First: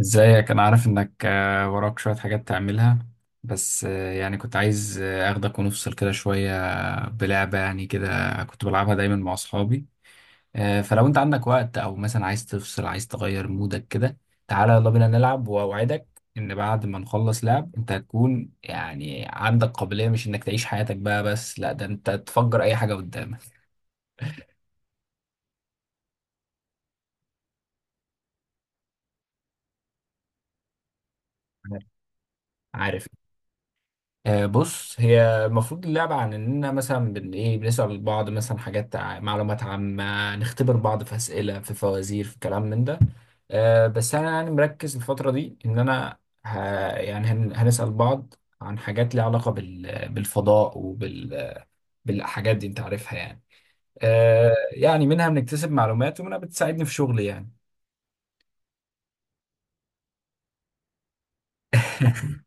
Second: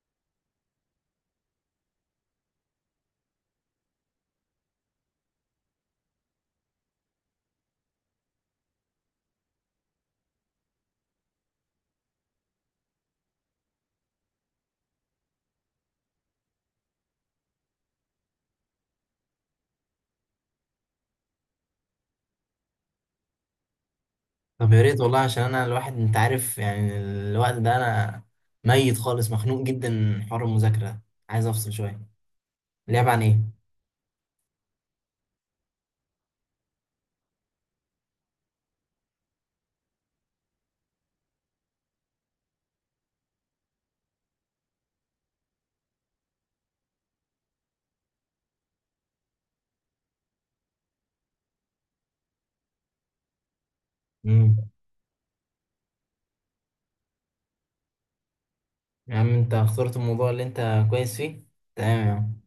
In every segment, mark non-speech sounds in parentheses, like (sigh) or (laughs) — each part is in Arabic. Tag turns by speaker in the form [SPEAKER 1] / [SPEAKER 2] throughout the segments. [SPEAKER 1] ازيك، انا عارف انك وراك شوية حاجات تعملها. بس يعني كنت عايز اخدك ونفصل كده شوية. بلعبة يعني كده، كنت بلعبها دايما مع اصحابي. فلو انت عندك وقت او مثلا عايز تفصل، عايز تغير مودك كده، تعالى يلا بينا نلعب، واوعدك ان بعد ما نخلص لعب انت هتكون يعني عندك قابلية مش انك تعيش حياتك بقى، بس لا ده انت تفجر اي حاجة قدامك.
[SPEAKER 2] طب، يا ريت والله، عشان انا الواحد، انت عارف، يعني الوقت ده انا ميت خالص، مخنوق جدا من حوار المذاكرة ده. عايز افصل شوية.
[SPEAKER 1] عارف،
[SPEAKER 2] اللعب عن ايه؟
[SPEAKER 1] بص هي المفروض اللعبة عن إننا مثلا بن إيه بنسأل بعض مثلا حاجات معلومات عامة، نختبر بعض في أسئلة، في فوازير، في كلام من ده. بس أنا يعني مركز الفترة دي إن أنا ه... يعني هنسأل بعض عن حاجات ليها علاقة بالفضاء بالحاجات دي، أنت عارفها يعني.
[SPEAKER 2] امم.
[SPEAKER 1] يعني منها بنكتسب معلومات ومنها بتساعدني في شغلي يعني.
[SPEAKER 2] يا عم، انت اخترت الموضوع اللي انت كويس فيه. تمام يا عم.
[SPEAKER 1] (laughs)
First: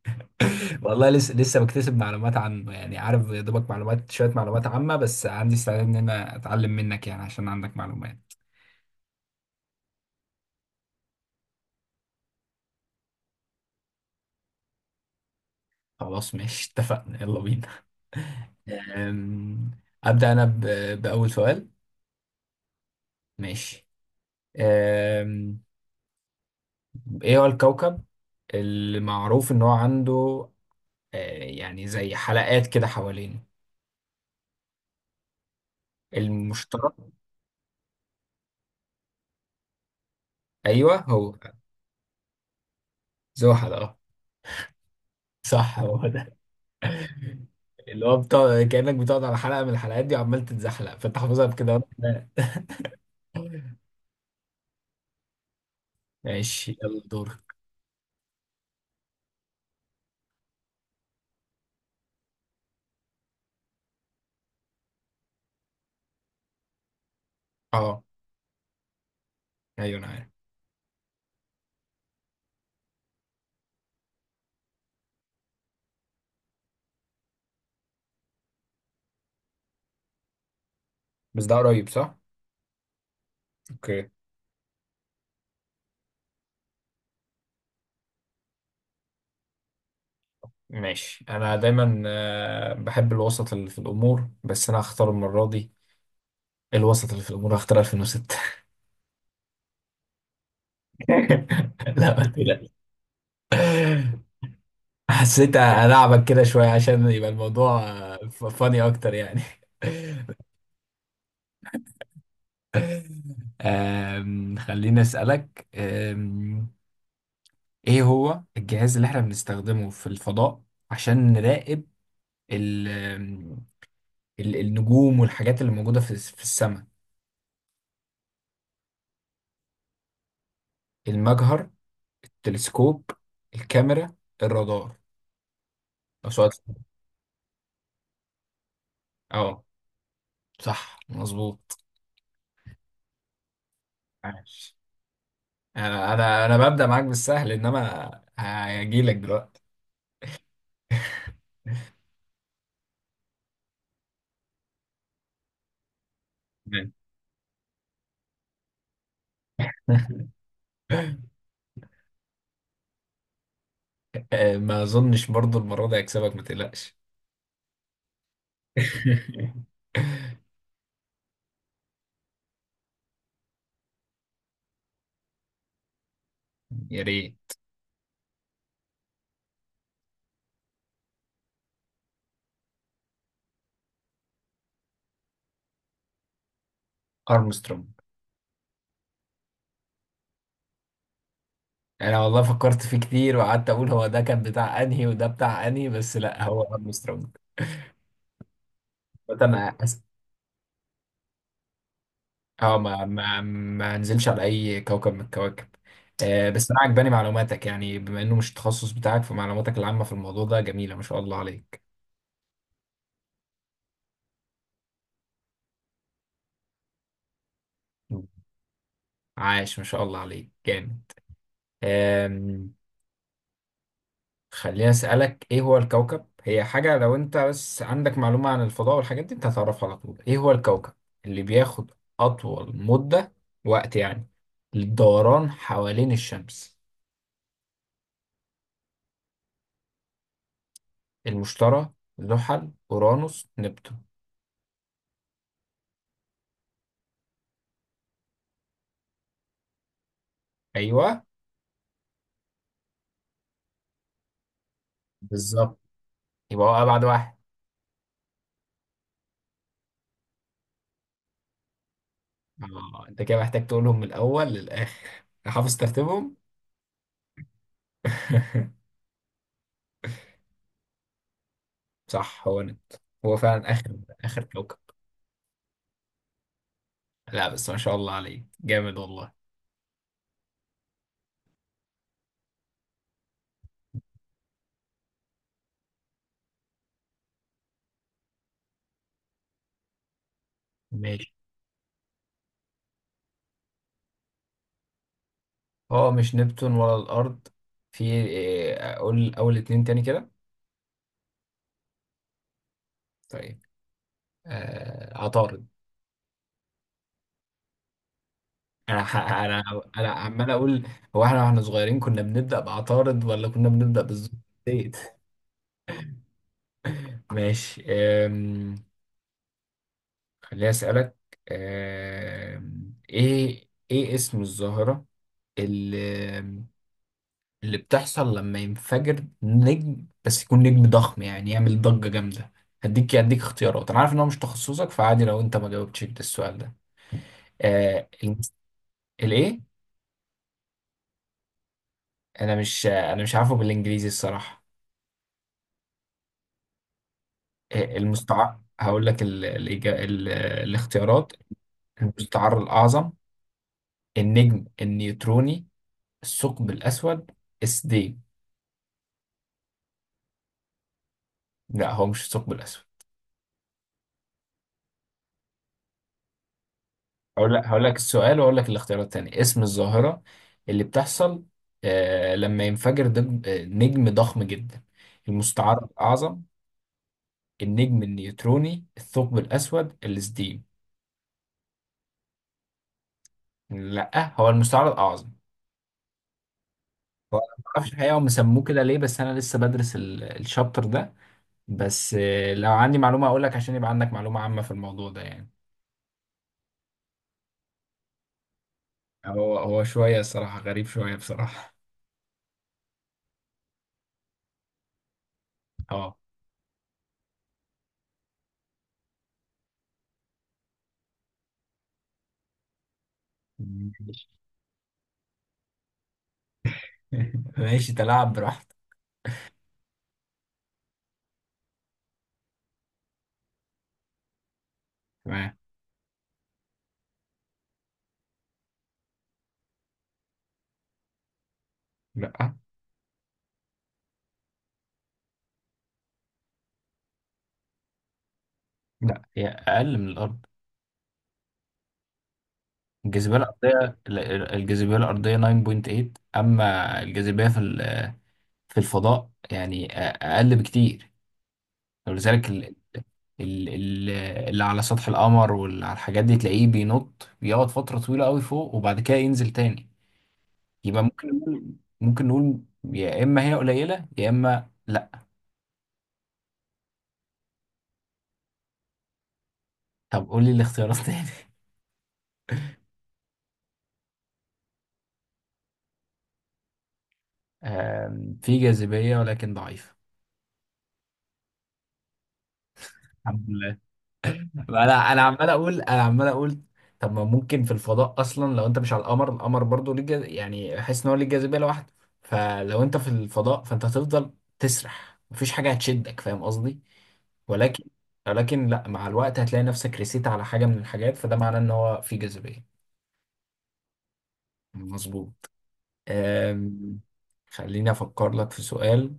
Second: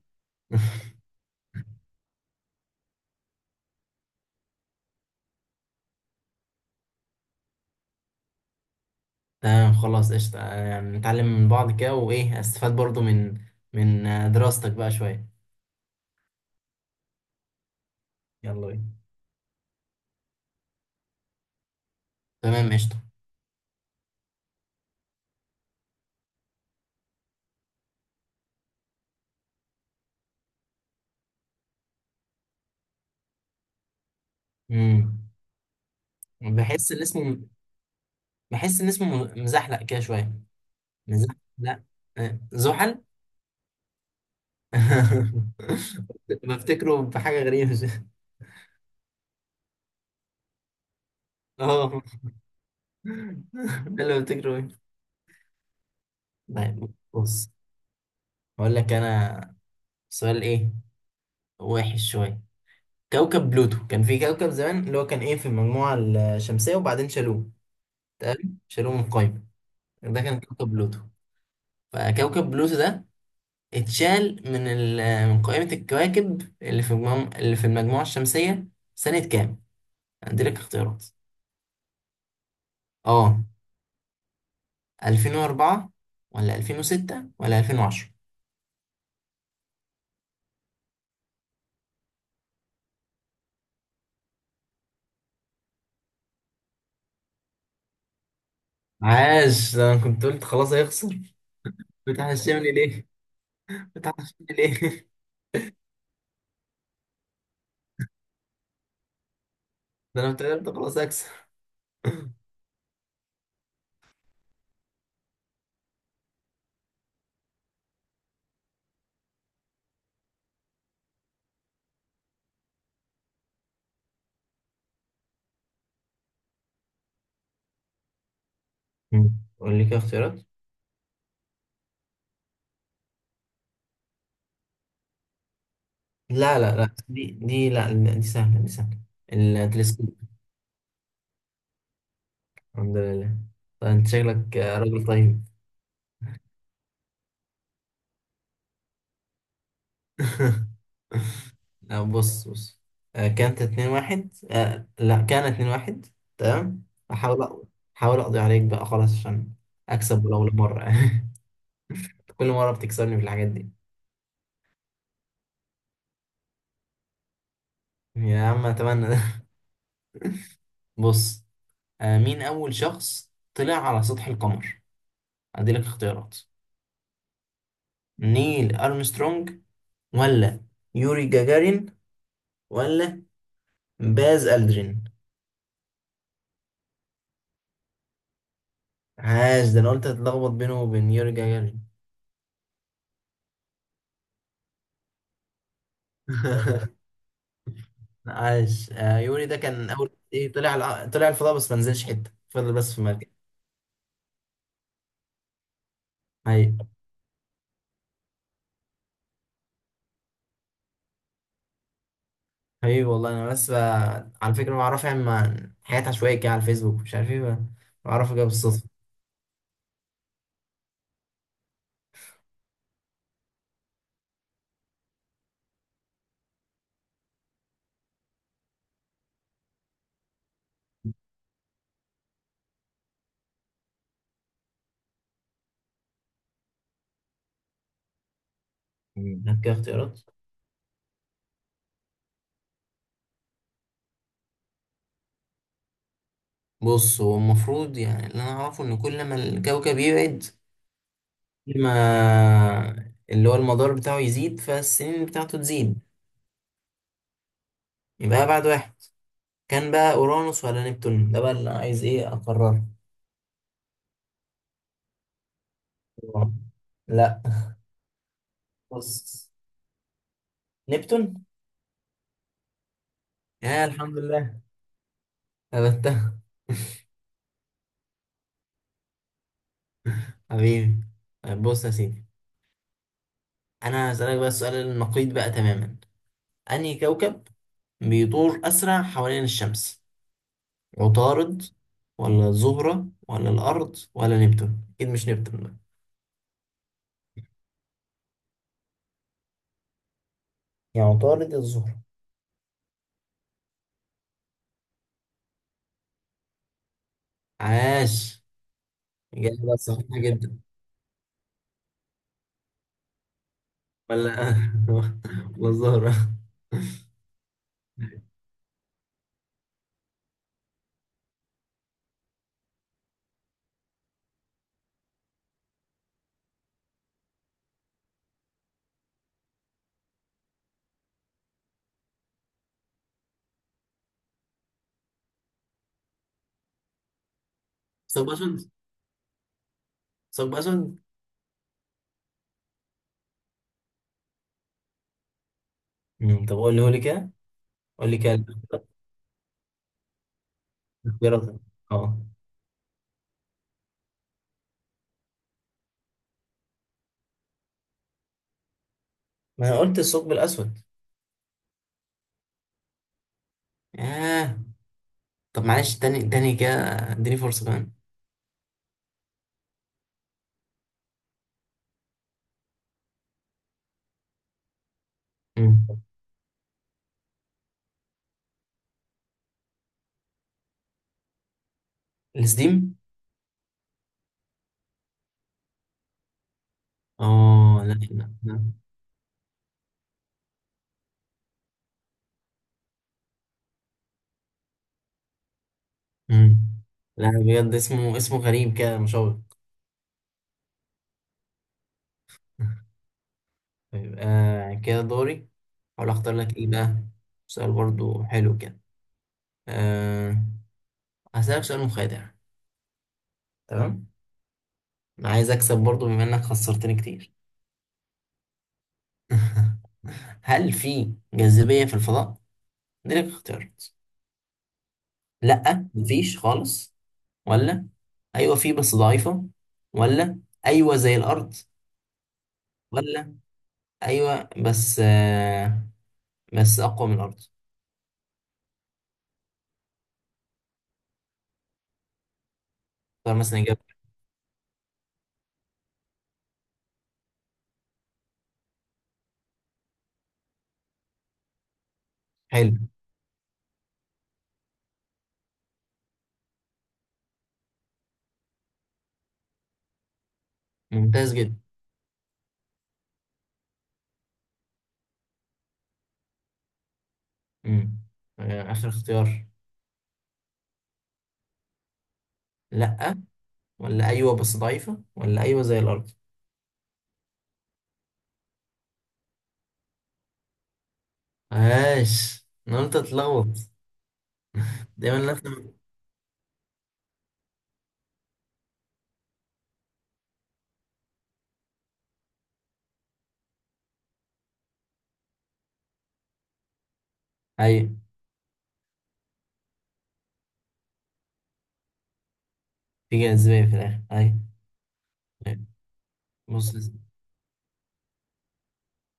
[SPEAKER 2] (laughs)
[SPEAKER 1] والله لسه بكتسب معلومات عنه، يعني عارف يا دوبك معلومات، شوية معلومات عامة، بس عندي استعداد إن أنا أتعلم منك يعني، عشان عندك معلومات.
[SPEAKER 2] تمام، خلاص قشطة، يعني نتعلم من بعض كده. وايه استفاد برضو من دراستك بقى شوية؟
[SPEAKER 1] خلاص ماشي، اتفقنا، يلا بينا.
[SPEAKER 2] يلا بينا.
[SPEAKER 1] أم، أبدأ أنا بأول سؤال.
[SPEAKER 2] تمام قشطة.
[SPEAKER 1] ماشي. أم، إيه هو الكوكب اللي معروف إن هو عنده آه، يعني زي حلقات كده حوالينه؟
[SPEAKER 2] امم. بحس
[SPEAKER 1] المشتري؟
[SPEAKER 2] ان اسمه بحس ان اسمه مزحلق كده شوية.
[SPEAKER 1] أيوه هو
[SPEAKER 2] مزحلق. زحل.
[SPEAKER 1] زحل، أه.
[SPEAKER 2] (laughs)
[SPEAKER 1] صح هو
[SPEAKER 2] بفتكره بحاجة غريبة.
[SPEAKER 1] اللي هو بتقعد كأنك بتقعد على حلقة من الحلقات دي وعمال تتزحلق، فانت حافظها
[SPEAKER 2] (laughs)
[SPEAKER 1] بكده وأنت-
[SPEAKER 2] اه،
[SPEAKER 1] لا.
[SPEAKER 2] ده اللي بفتكره ايه.
[SPEAKER 1] ماشي
[SPEAKER 2] طيب
[SPEAKER 1] يلا دور.
[SPEAKER 2] بص، هقول لك انا سؤال. ايه وحش شوية. كوكب بلوتو، كان في كوكب زمان اللي هو كان ايه، في المجموعة الشمسية، وبعدين شالوه.
[SPEAKER 1] اه،
[SPEAKER 2] تمام، شالوه من القايمة.
[SPEAKER 1] ايوه انا
[SPEAKER 2] ده
[SPEAKER 1] عارف.
[SPEAKER 2] كان كوكب بلوتو. فكوكب بلوتو ده اتشال من قائمة الكواكب اللي في المجموعة الشمسية، سنة كام؟ هديلك اختيارات.
[SPEAKER 1] بس ده قريب، صح؟
[SPEAKER 2] اه،
[SPEAKER 1] اوكي.
[SPEAKER 2] 2004 ولا 2006 ولا 2010؟
[SPEAKER 1] ماشي، انا دايما بحب الوسط اللي في الامور، بس انا هختار المرة دي الوسط اللي في الامور، هختار 2006.
[SPEAKER 2] عاش، ده انا كنت قلت خلاص هيخسر.
[SPEAKER 1] (laughs) لا ما
[SPEAKER 2] فتح
[SPEAKER 1] تقلقش.
[SPEAKER 2] الشمل ليه، فتح الشمل ليه. (laughs)
[SPEAKER 1] حسيت ألعبك كده شوية عشان يبقى الموضوع فاني أكتر يعني. (laughs)
[SPEAKER 2] ده انا افتكرت خلاص هكسب.
[SPEAKER 1] خليني أسألك، ايه هو الجهاز اللي احنا بنستخدمه في الفضاء عشان نراقب ال ال النجوم والحاجات اللي موجودة في السماء؟
[SPEAKER 2] قول لي كده اختيارات.
[SPEAKER 1] المجهر، التلسكوب، الكاميرا، الرادار. لو سؤال
[SPEAKER 2] لا
[SPEAKER 1] سهل.
[SPEAKER 2] لا لا، دي لا لا، دي سهلة دي سهلة.
[SPEAKER 1] اه،
[SPEAKER 2] التلسكوب.
[SPEAKER 1] صح مظبوط.
[SPEAKER 2] الحمد لله. طيب انت شكلك
[SPEAKER 1] عاش،
[SPEAKER 2] راجل طيب.
[SPEAKER 1] انا ببدأ معاك بالسهل، انما هجيلك دلوقتي.
[SPEAKER 2] (laughs) لا، بص بص. كانت اتنين واحد، لا، كانت اتنين واحد. تمام.
[SPEAKER 1] تمام.
[SPEAKER 2] احاول احاول اقضي عليك بقى خلاص، عشان اكسب
[SPEAKER 1] (laughs)
[SPEAKER 2] ولو مرة. (laughs) كل مرة بتكسرني في الحاجات دي.
[SPEAKER 1] ما اظنش برضو المرة دي هكسبك، ما تقلقش.
[SPEAKER 2] يا عم أتمنى ده. (laughs)
[SPEAKER 1] (laughs)
[SPEAKER 2] بص، مين أول شخص طلع على سطح القمر؟ أديلك اختيارات.
[SPEAKER 1] يا ريت.
[SPEAKER 2] نيل أرمسترونج، ولا يوري جاجارين، ولا باز ألدرين.
[SPEAKER 1] ارمسترونج.
[SPEAKER 2] عاش، ده أنا قلت هتلخبط بينه وبين يوري جاجارين.
[SPEAKER 1] يعني انا والله فكرت فيه كتير، وقعدت اقول هو ده كان بتاع انهي وده بتاع انهي، بس لا هو
[SPEAKER 2] (laughs)
[SPEAKER 1] ارمسترونج.
[SPEAKER 2] عاش.
[SPEAKER 1] بس
[SPEAKER 2] يوري ده
[SPEAKER 1] انا
[SPEAKER 2] كان أول إيه، طلع طلع الفضاء بس ما نزلش حتة، فضل
[SPEAKER 1] اه،
[SPEAKER 2] بس في مركز.
[SPEAKER 1] ما نزلش على اي كوكب من الكواكب. آه بس انا
[SPEAKER 2] أيوة.
[SPEAKER 1] عجباني معلوماتك، يعني بما انه مش التخصص بتاعك، فمعلوماتك العامة في الموضوع ده جميلة، ما شاء الله عليك.
[SPEAKER 2] حبيبي والله. أنا بس بقى، على فكرة، مع رافع عن حاجات عشوائية كده على الفيسبوك، مش عارف إيه بقى.
[SPEAKER 1] مم.
[SPEAKER 2] بعرفك كده بالصدفة.
[SPEAKER 1] عاش، ما شاء الله عليك جامد. آم، خليني اسالك، ايه هو الكوكب، هي حاجه لو انت بس عندك معلومه عن الفضاء والحاجات دي انت هتعرفها على طول. ايه هو الكوكب اللي بياخد اطول مده، وقت يعني، للدوران حوالين الشمس؟
[SPEAKER 2] هات كده اختيارات.
[SPEAKER 1] المشتري، زحل، اورانوس، نبتون.
[SPEAKER 2] بص، هو المفروض يعني اللي انا اعرفه، ان كل ما الكوكب يبعد،
[SPEAKER 1] ايوه،
[SPEAKER 2] كل ما اللي هو المدار بتاعه يزيد، فالسنين بتاعته
[SPEAKER 1] بالظبط،
[SPEAKER 2] تزيد.
[SPEAKER 1] يبقى هو ابعد واحد.
[SPEAKER 2] يبقى ابعد واحد. كان بقى اورانوس ولا نبتون ده بقى، اللي أنا عايز ايه اقرره.
[SPEAKER 1] اه انت كده محتاج تقولهم من الاول للاخر، حافظ ترتيبهم.
[SPEAKER 2] آه. لا،
[SPEAKER 1] (laughs)
[SPEAKER 2] بص، نبتون.
[SPEAKER 1] صح هو نبتون، هو فعلا
[SPEAKER 2] يا
[SPEAKER 1] اخر،
[SPEAKER 2] الحمد
[SPEAKER 1] اخر
[SPEAKER 2] لله.
[SPEAKER 1] كوكب.
[SPEAKER 2] ثبتها.
[SPEAKER 1] لا بس ما شاء الله عليه جامد والله.
[SPEAKER 2] حبيبي. طيب بص يا سيدي، انا هسألك بقى السؤال النقيض بقى تماما. انهي كوكب بيدور اسرع حوالين الشمس؟
[SPEAKER 1] ماشي.
[SPEAKER 2] عطارد، ولا الزهرة، ولا الأرض، ولا نبتون؟ أكيد مش نبتون بقى.
[SPEAKER 1] هو مش نبتون ولا الأرض. في إيه، أقول أول اتنين تاني كده.
[SPEAKER 2] يا عطارد يا الزهرة.
[SPEAKER 1] طيب، آه عطارد.
[SPEAKER 2] عاش.
[SPEAKER 1] أنا
[SPEAKER 2] إجابة
[SPEAKER 1] أنا
[SPEAKER 2] صحيحة
[SPEAKER 1] عمال
[SPEAKER 2] جدا.
[SPEAKER 1] أقول، هو إحنا وإحنا صغيرين كنا بنبدأ بعطارد ولا كنا بنبدأ
[SPEAKER 2] ولا
[SPEAKER 1] بالزبديت؟
[SPEAKER 2] (laughs) ولا الزهرة.
[SPEAKER 1] (laughs) ماشي، خليني أسألك، إيه اسم الظاهرة اللي اللي بتحصل لما ينفجر نجم، بس يكون نجم ضخم، يعني يعمل ضجة جامدة؟ هديك اختيارات، انا عارف ان هو مش تخصصك فعادي لو انت ما جاوبتش ده السؤال ده. آه
[SPEAKER 2] ثقب
[SPEAKER 1] المس-
[SPEAKER 2] أسود.
[SPEAKER 1] الايه؟
[SPEAKER 2] ثقب أسود.
[SPEAKER 1] انا مش عارفه بالانجليزي الصراحة.
[SPEAKER 2] طب قول لي، قول لي كده.
[SPEAKER 1] آه
[SPEAKER 2] قول لي كده
[SPEAKER 1] المستعار، هقول لك الاختيارات:
[SPEAKER 2] الاختيارات. اه.
[SPEAKER 1] المستعر الاعظم، النجم النيوتروني، الثقب الاسود، السديم.
[SPEAKER 2] ما انا قلت الثقب الاسود.
[SPEAKER 1] لا هو مش الثقب الاسود.
[SPEAKER 2] ياه. طب معلش، تاني تاني كده، اديني فرصة
[SPEAKER 1] هقول
[SPEAKER 2] كمان.
[SPEAKER 1] لك السؤال واقول لك الاختيارات التانية. اسم الظاهرة اللي بتحصل آه لما ينفجر نجم ضخم جدا. المستعر
[SPEAKER 2] مم.
[SPEAKER 1] الأعظم، النجم النيوتروني، الثقب الأسود، السديم.
[SPEAKER 2] السديم.
[SPEAKER 1] لا هو المستعر الأعظم. هو أنا ما
[SPEAKER 2] اه لا
[SPEAKER 1] اعرفش الحقيقة هم
[SPEAKER 2] لا
[SPEAKER 1] سموه
[SPEAKER 2] لا.
[SPEAKER 1] كده ليه، بس أنا لسه بدرس الشابتر ده، بس آه لو عندي معلومة أقول لك عشان يبقى عندك معلومة عامة في الموضوع ده يعني.
[SPEAKER 2] مم. لا بجد، اسمه غريب كده، مشوق.
[SPEAKER 1] هو هو شوية الصراحة، غريب شوية بصراحة.
[SPEAKER 2] (laughs) يبقى كده دوري. احاول
[SPEAKER 1] اه،
[SPEAKER 2] اختار لك ايه بقى. سؤال برضو حلو كده. أه، هسألك سؤال مخادع. تمام.
[SPEAKER 1] ماشي.
[SPEAKER 2] انا عايز اكسب برضو، بما انك خسرتني كتير.
[SPEAKER 1] (laughs) ماشي تلاعب براحتك.
[SPEAKER 2] (laughs) هل في جاذبية في الفضاء؟ دي لك اختيارات.
[SPEAKER 1] تمام.
[SPEAKER 2] لا، مفيش خالص، ولا ايوه في بس ضعيفة، ولا ايوه زي الارض،
[SPEAKER 1] لا،
[SPEAKER 2] ولا ايوه بس اقوى من الارض.
[SPEAKER 1] لا، هي اقل من الارض،
[SPEAKER 2] اختار
[SPEAKER 1] الجاذبيه
[SPEAKER 2] مثلا اجابة.
[SPEAKER 1] الارضيه. الجاذبيه الارضيه 9.8، اما الجاذبيه في الفضاء يعني اقل بكتير، ولذلك
[SPEAKER 2] حلو.
[SPEAKER 1] ال- اللي على سطح القمر واللي على الحاجات دي تلاقيه بينط، بيقعد فتره طويله قوي فوق وبعد كده ينزل تاني. يبقى ممكن
[SPEAKER 2] ممتاز جدا.
[SPEAKER 1] نقول، ممكن نقول يا اما هي قليله يا اما لا.
[SPEAKER 2] مم. اخر اختيار.
[SPEAKER 1] طب قول لي الاختيارات تاني. (laughs)
[SPEAKER 2] لا، ولا أيوة بس ضعيفة، ولا أيوة زي الأرض.
[SPEAKER 1] في جاذبيه ولكن ضعيفه.
[SPEAKER 2] عاش، أنا قلت
[SPEAKER 1] الحمد
[SPEAKER 2] أتلخبط.
[SPEAKER 1] لله.
[SPEAKER 2] دايما الناس لما-
[SPEAKER 1] انا عمال اقول. طب ما ممكن في الفضاء اصلا لو انت مش على القمر. القمر برضه ليه يعني احس ان هو ليه جاذبيه لوحده، فلو انت في الفضاء فانت هتفضل تسرح، مفيش حاجه هتشدك، فاهم قصدي؟ ولكن
[SPEAKER 2] أيوة،
[SPEAKER 1] ولكن لا، مع الوقت هتلاقي نفسك رسيت على حاجه من الحاجات، فده معناه ان هو في جاذبيه.
[SPEAKER 2] في جاذبية في الآخر، أيوة.
[SPEAKER 1] مظبوط.
[SPEAKER 2] أيوة. بص يا سيدي،
[SPEAKER 1] أم... خليني افكر لك في سؤال،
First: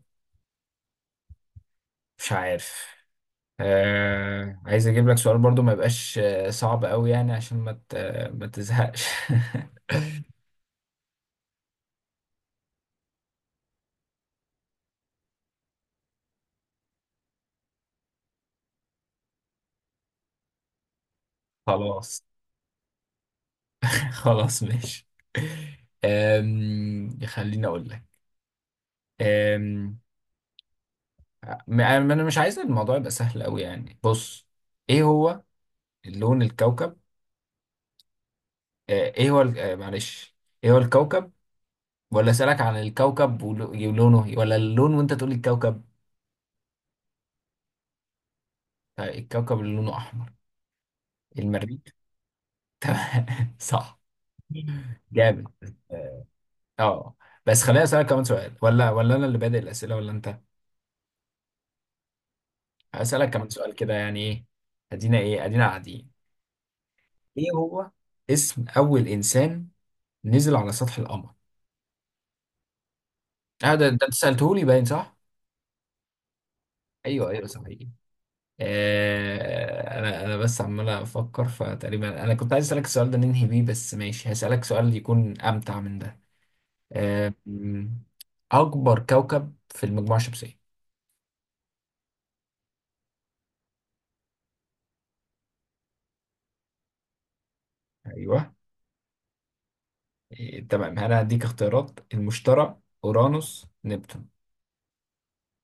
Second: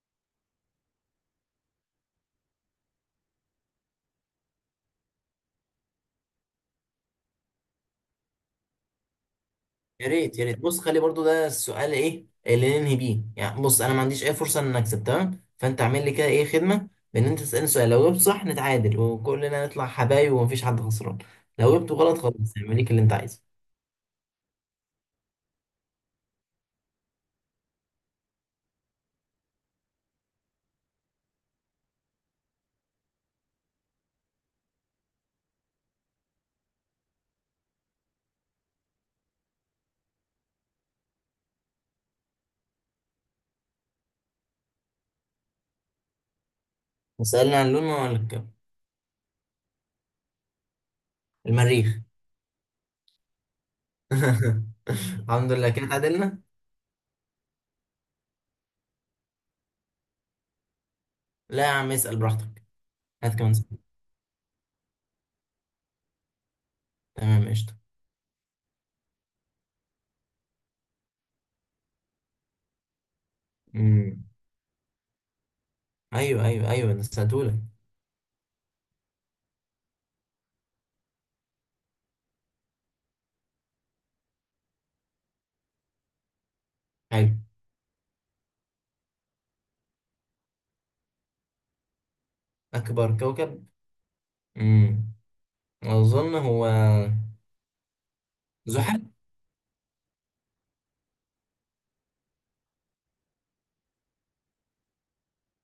[SPEAKER 1] مش عارف، آه عايز اجيب لك سؤال برضو ما يبقاش صعب قوي يعني عشان ما تزهقش.
[SPEAKER 2] يا ريت
[SPEAKER 1] (laughs)
[SPEAKER 2] يا ريت، بص، خلي برضو ده السؤال إيه اللي ننهي بيه، يعني بص أنا ما عنديش أي فرصة إن أكسب، تمام؟ فأنت اعمل لي كده إيه، خدمة، بإن أنت تسألني سؤال، لو جبت صح نتعادل وكلنا نطلع حبايب ومفيش حد خسران. لو جبته غلط
[SPEAKER 1] خلاص.
[SPEAKER 2] خلاص، اعمل ليك اللي أنت عايزه.
[SPEAKER 1] (laughs) خلاص ماشي. خليني اقول لك، آم، انا مش عايز الموضوع يبقى سهل قوي يعني. بص، ايه هو لون الكوكب، ايه هو معلش، ايه هو الكوكب، ولا اسالك عن الكوكب ولونه ولا اللون وانت تقول لي الكوكب؟
[SPEAKER 2] وسألنا عن لون ولا؟
[SPEAKER 1] الكوكب اللي لونه احمر. المريخ.
[SPEAKER 2] المريخ.
[SPEAKER 1] (laughs) تمام صح.
[SPEAKER 2] (laughs)
[SPEAKER 1] جامد.
[SPEAKER 2] الحمد لله، كده اتعادلنا.
[SPEAKER 1] اه بس خليني اسالك كمان سؤال. ولا انا اللي بادئ الاسئله ولا انت؟
[SPEAKER 2] لا يا عم اسأل براحتك.
[SPEAKER 1] هسالك
[SPEAKER 2] هات
[SPEAKER 1] كمان
[SPEAKER 2] كمان.
[SPEAKER 1] سؤال كده، يعني ايه ادينا، ايه ادينا قاعدين. ايه
[SPEAKER 2] تمام قشطة.
[SPEAKER 1] هو اسم اول انسان نزل على سطح القمر؟ اه ده انت
[SPEAKER 2] امم.
[SPEAKER 1] سالته لي، باين صح.
[SPEAKER 2] ايوه ايوه ايوه، انا
[SPEAKER 1] ايوه ايوه
[SPEAKER 2] سألتهولك.
[SPEAKER 1] صحيح. آه انا بس عمال افكر، فتقريبا انا كنت عايز اسالك السؤال ده ننهي بيه، بس ماشي هسالك سؤال يكون امتع من ده.
[SPEAKER 2] حلو.
[SPEAKER 1] آه م- اكبر كوكب في المجموعه الشمسيه.
[SPEAKER 2] اكبر كوكب. امم اظن هو
[SPEAKER 1] ايوه،
[SPEAKER 2] زحل.
[SPEAKER 1] إيه، تمام انا هديك اختيارات: المشتري، اورانوس، نبتون.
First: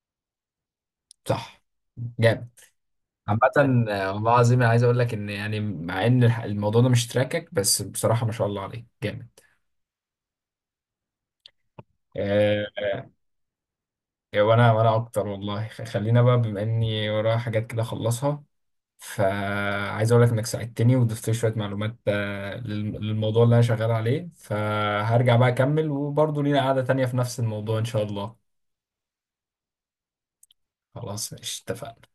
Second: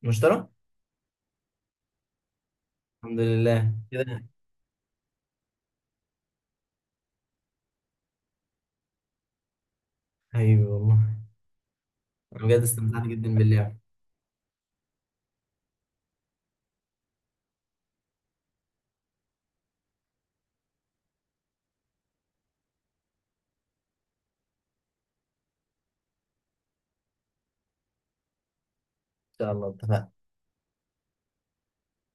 [SPEAKER 2] المشتري.
[SPEAKER 1] صح، جامد.
[SPEAKER 2] الحمد لله
[SPEAKER 1] عامة،
[SPEAKER 2] كده.
[SPEAKER 1] والله العظيم أنا عايز اقول لك ان يعني مع ان الموضوع ده مش تراكك، بس بصراحة ما شاء الله عليك جامد.
[SPEAKER 2] حبيبي والله. انا بجد
[SPEAKER 1] أه.
[SPEAKER 2] استمتعت جدا باللعب. ان
[SPEAKER 1] وانا اكتر والله. خلينا بقى بما اني ورايا حاجات كده اخلصها، فعايز اقول لك انك ساعدتني وضفت لي شوية معلومات للموضوع اللي انا شغال عليه، فهرجع بقى اكمل، وبرضه لينا قعدة تانية في نفس الموضوع ان شاء الله.
[SPEAKER 2] شاء الله اتفقنا.
[SPEAKER 1] خلاص ماشي اتفقنا.